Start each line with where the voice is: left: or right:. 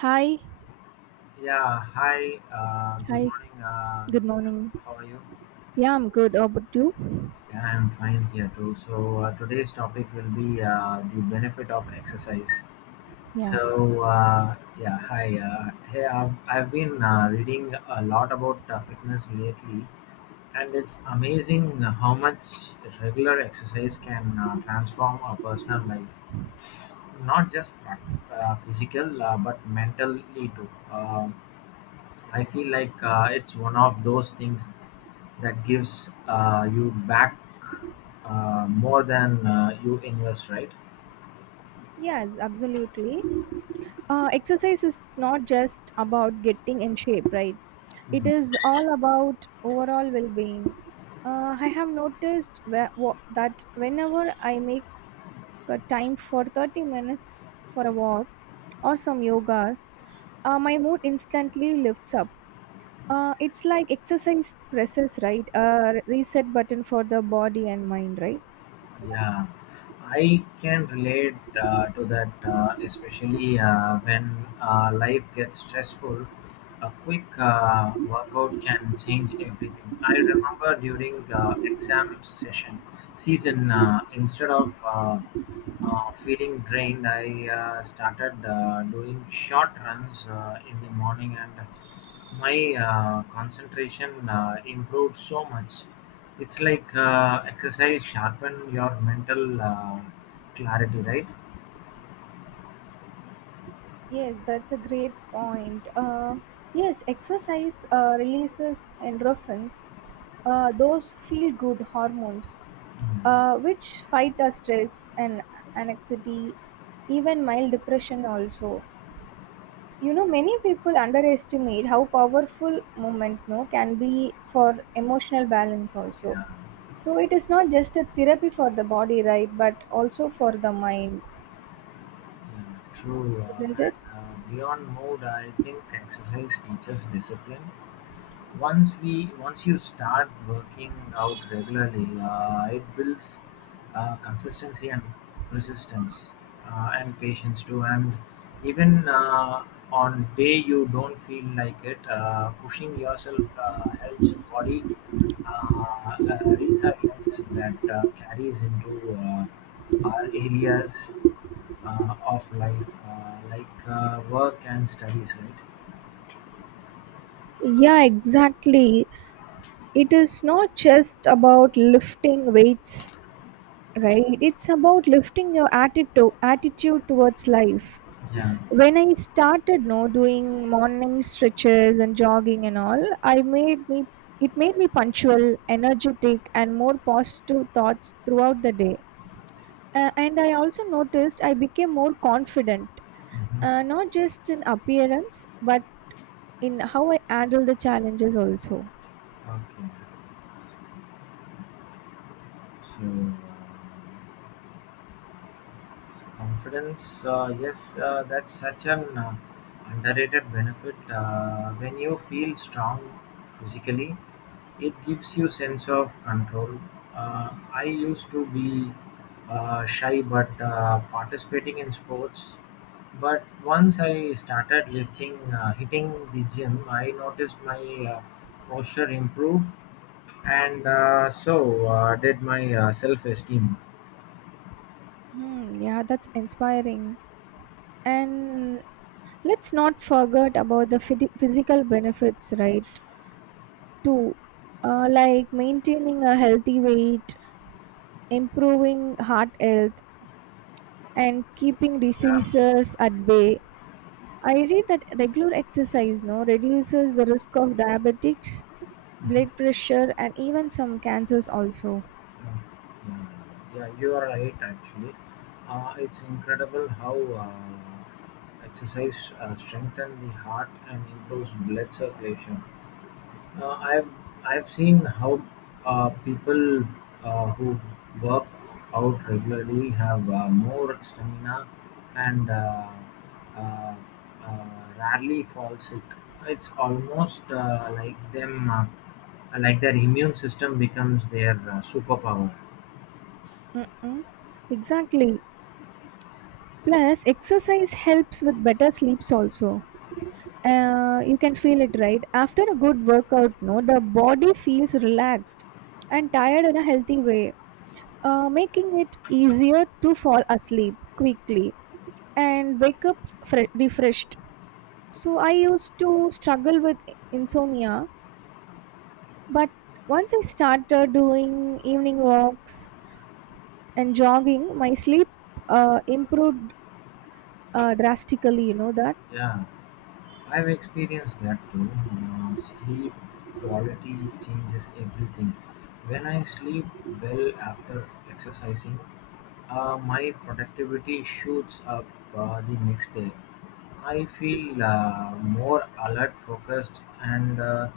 right: Hi,
left: Yeah, hi, good
right: hi,
left: morning.
right: good morning.
left: How are you?
right: Yeah, I'm good. How about you?
left: Yeah, I'm fine here too. So, today's topic will be the benefit of exercise.
right: Yeah.
left: So, yeah, hi. Hey, I've been reading a lot about fitness lately, and it's amazing how much regular exercise can transform a personal life, not just physical, but mentally too. I feel like it's one of those things that gives you back more than you invest, right?
right: Yes, absolutely. Exercise is not just about getting in shape, right? It
left: Mm,
right: is all about overall well being. I have noticed that whenever I make a time for 30 minutes for a walk or some yogas, my mood instantly lifts up. It's like exercise presses, right? A reset button for the body and mind, right?
left: yeah, I can relate to that, especially when life gets stressful. A quick workout can change everything. I remember during the exam session season, instead of feeling drained, I started doing short runs in the morning, and my concentration improved so much. It's like exercise sharpen your mental clarity, right?
right: Yes, that's a great point. Yes, exercise releases endorphins, those feel good hormones,
left: Mm,
right: which fight our stress and anxiety, even mild depression, also. You know, many people underestimate how powerful movement no, can be for emotional balance, also.
left: yeah.
right: So, it is not just a therapy for the body, right, but also for the mind,
left: Yeah, true.
right: isn't it?
left: Beyond mood, I think exercise teaches discipline once you start working out regularly, it builds consistency and persistence and patience too. And even on day you don't feel like it, pushing yourself helps body resilience that carries into our areas of life, like work and studies, right?
right: Yeah, exactly. It is not just about lifting weights, right, it's about lifting your attitude towards life.
left: Yeah.
right: When I started no doing morning stretches and jogging and all, I made me it made me punctual, energetic, and more positive thoughts throughout the day. And I also noticed I became more confident,
left: Hmm.
right: not just in appearance, but in how I handle the challenges also.
left: Okay. So, uh, so confidence, yes, that's such an underrated benefit. When you feel strong physically, it gives you sense of control. I used to be shy, but participating in sports. But once I started lifting, hitting the gym, I noticed my uh, posture improved, and so did my self-esteem.
right: Hmm, yeah, that's inspiring. And let's not forget about the physical benefits, right? Too, like maintaining a healthy weight, improving heart health, and keeping
left: Yeah.
right: diseases at bay. I read that regular exercise no reduces the risk of diabetics, blood
left: Mhm.
right: pressure, and even some cancers also.
left: Yeah, yeah, yeah, you are right actually. It's incredible how uh, exercise strengthens the heart and improves blood circulation. Uh, I've I've seen how people who work out regularly have more stamina and uh, uh, rarely fall sick. It's almost like their immune system becomes their superpower.
right: Mm-mm. Exactly. Plus, exercise helps with better sleeps also. You can feel it right after a good workout no, the body feels relaxed and tired in a healthy way, making it easier to fall asleep quickly and wake up refreshed. So I used to struggle with insomnia, but once I started doing evening walks and jogging, my sleep improved drastically, you know that?
left: Yeah. I've experienced that too. Sleep quality changes everything. When I sleep well after exercising, my productivity shoots up the next day. I feel more alert, focused, and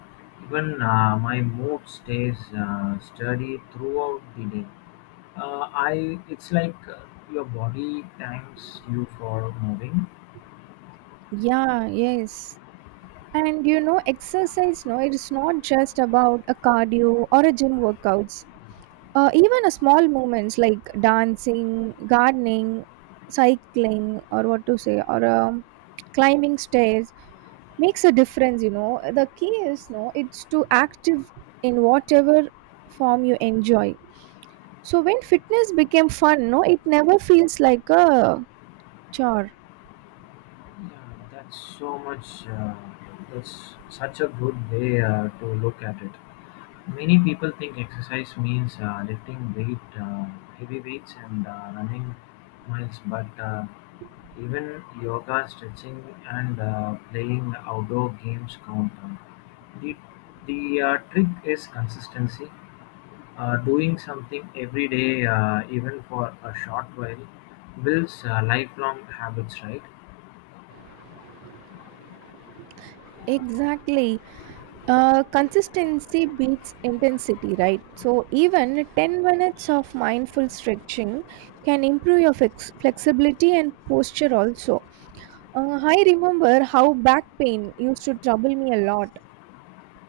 left: even my mood stays steady throughout the day. I it's like your body thanks you for moving.
right: Yeah, yes. And you know, exercise, no, it is not just about a cardio or a gym workouts. Even a small movements like dancing, gardening, cycling, or what to say, or climbing stairs makes a difference. You know, the key is no, it's to active in whatever form you enjoy. So when fitness became fun, no, it never feels like a chore.
left: Yeah, that's so much. That's such a good way to look at it. Many people think exercise means lifting weight, heavy weights, and running miles, but even yoga, stretching, and playing outdoor games count. The the trick is consistency. Doing something every day, even for a short while, builds lifelong habits. Right.
right: Exactly. Consistency beats intensity, right? So, even 10 minutes of mindful stretching can improve your flexibility and posture also. I remember how back pain used to trouble me a lot,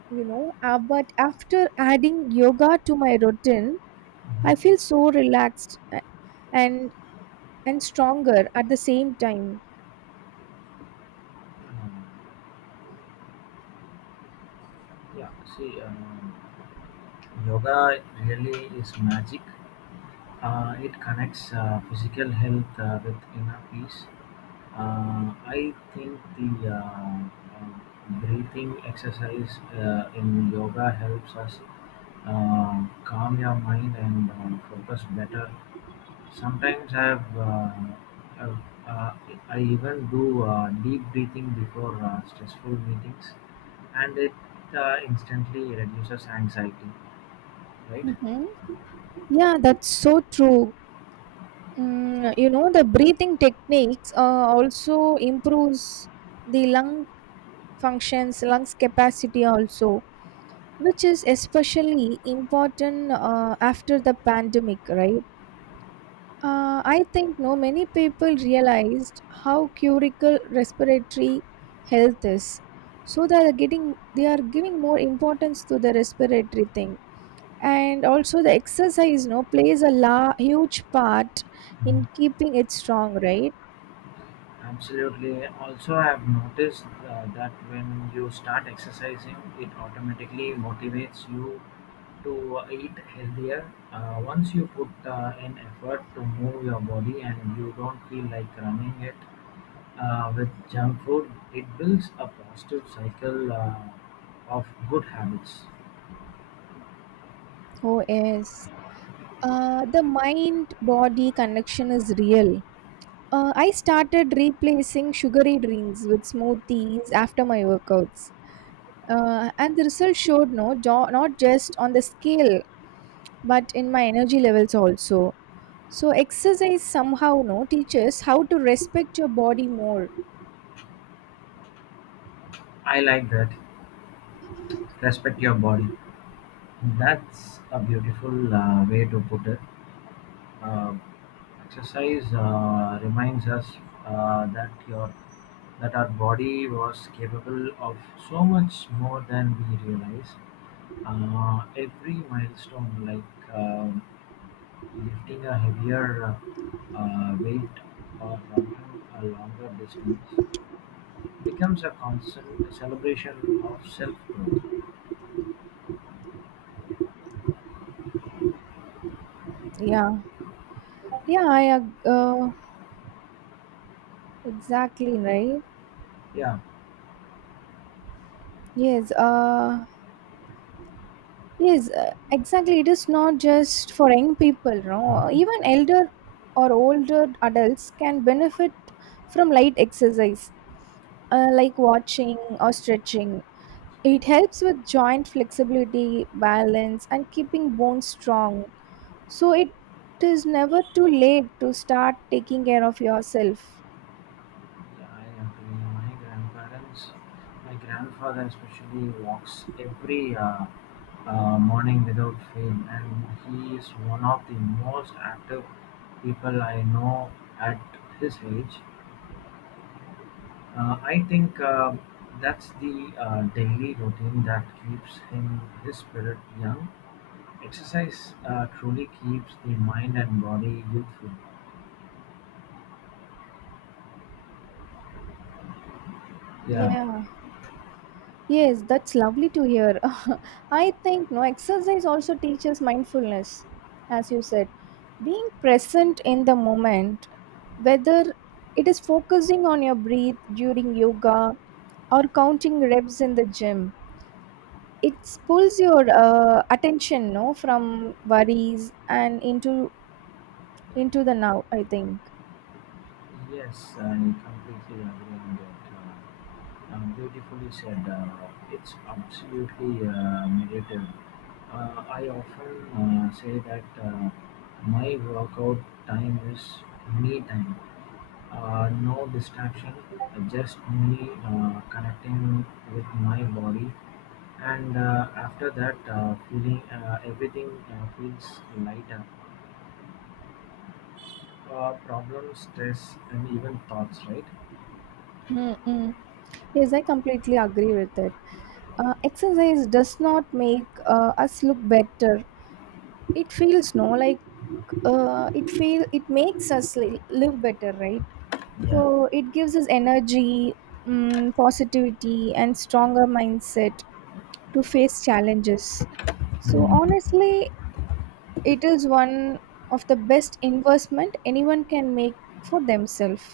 right: you know, but after adding yoga to my routine, I feel so relaxed and and stronger at the same time.
left: Mhm. Yeah, see, yoga really is magic. It connects physical health with inner peace. I think the breathing exercise in yoga helps us calm your mind and focus better. Sometimes I've uh, I even do deep breathing before stressful meetings, and it instantly reduces anxiety, right?
right: Hmm. Yeah, that's so true. Mm, you know, the breathing techniques also improves the lung functions, lungs capacity also, which is especially important after the pandemic, right? I think no many people realized how critical respiratory health is, so they are giving more importance to the respiratory thing, and also the exercise no plays a huge part in keeping it strong, right?
left: Absolutely. Also, I've noticed that when you start exercising, it automatically motivates you to eat healthier. Once you put in effort to move your body and you don't feel like running it with junk food, it builds a positive cycle of good habits.
right: Oh yes, the mind body connection is real. I started replacing sugary drinks with smoothies after my workouts. And the result showed no, not just on the scale, but in my energy levels also. So exercise somehow no teaches how to respect your body more.
left: I like that. Respect your body. That's a beautiful way to put it. Uh, exercise reminds us uh, that your that our body was capable of so much more than we realize. Every milestone, like lifting a heavier weight or running a longer distance, becomes a constant celebration of self growth.
right: Yeah, yeah, exactly right.
left: Yeah.
right: Yes, yes, exactly. It is not just for young people, no. Even
left: Hmm.
right: elder or older adults can benefit from light exercise, like watching or stretching. It helps with joint flexibility, balance, and keeping bones strong. So it is never too late to start taking care of yourself.
left: Yeah, I agree. My grandfather especially walks every morning without fail, and he is one of the most active people I know at his age. I think that's the daily routine that keeps him his spirit young. Exercise truly keeps the mind and body youthful. Yeah,
right: Yeah. Yes, that's lovely to hear. I think no exercise also teaches mindfulness, as you said. Being present in the moment, whether it is focusing on your breath during yoga or counting reps in the gym. It pulls your attention no from worries and into the now, I think.
left: yes, I completely agree on that. Uh, beautifully said. It's absolutely meditative. I often say that my workout time is me time. No distraction, just me connecting with my body. And after that, feeling everything feels lighter. Problems, stress, and even thoughts, right?
right: Mm-mm. Yes, I completely agree with it. Exercise does not make us look better, it feels no like it feel it makes us live better, right?
left: Yeah.
right: So it gives us energy, positivity, and stronger mindset to face challenges. So
left: Hmm.
right: honestly, it is one of the best investment anyone can make for themselves.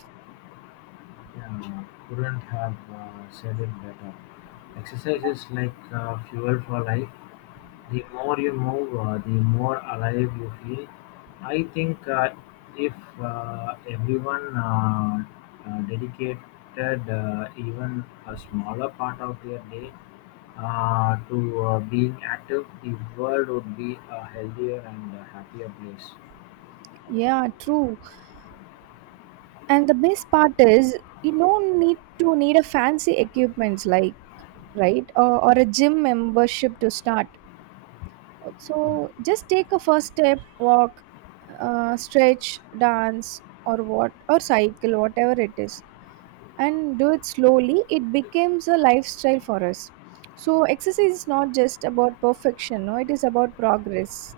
left: Yeah. Couldn't have said it better. Exercise is like fuel for life. The more you move, the more alive you feel. I think if everyone dedicated even a smaller part of their day to being active, the world would be a healthier and a happier place.
right: Yeah, true. And the best part is you don't need a fancy equipments like right, or a gym membership to start. So just take a first step, walk, stretch, dance, or what, or cycle, whatever it is. And do it slowly, it becomes a lifestyle for us. So, exercise is not just about perfection, no, it is about progress.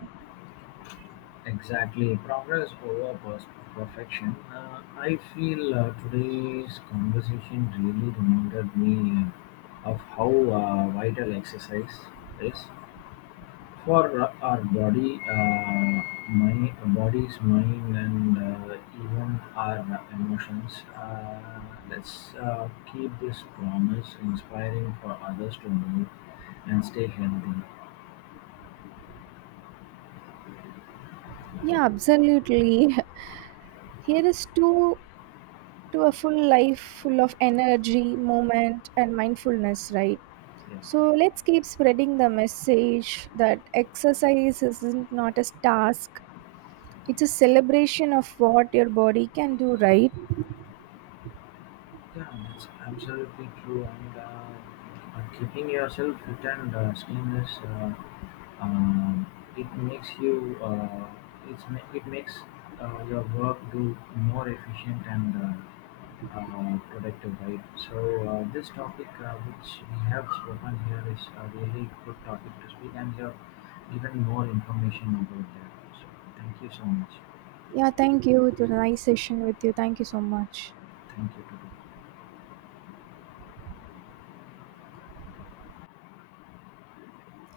left: Exactly, progress over perfection. I feel today's conversation really reminded me of how vital exercise is for our body, my body's mind, and even our emotions. Let's keep this promise inspiring for others to move and stay healthy.
right: Yeah, absolutely. Here is to a full life full of energy, moment, and mindfulness, right? So let's keep spreading the message that exercise isn't not a task. It's a celebration of what your body can do, right?
left: Yeah, that's absolutely true. And keeping yourself fit and skinless, um it makes you. It makes your work do more efficient and productive, right? So this topic which we have spoken here is a really good topic to speak, and you have given more information about that. So thank you so much.
right: Yeah, thank you. It was a nice session with you. Thank you so much.
left: Thank you. Today.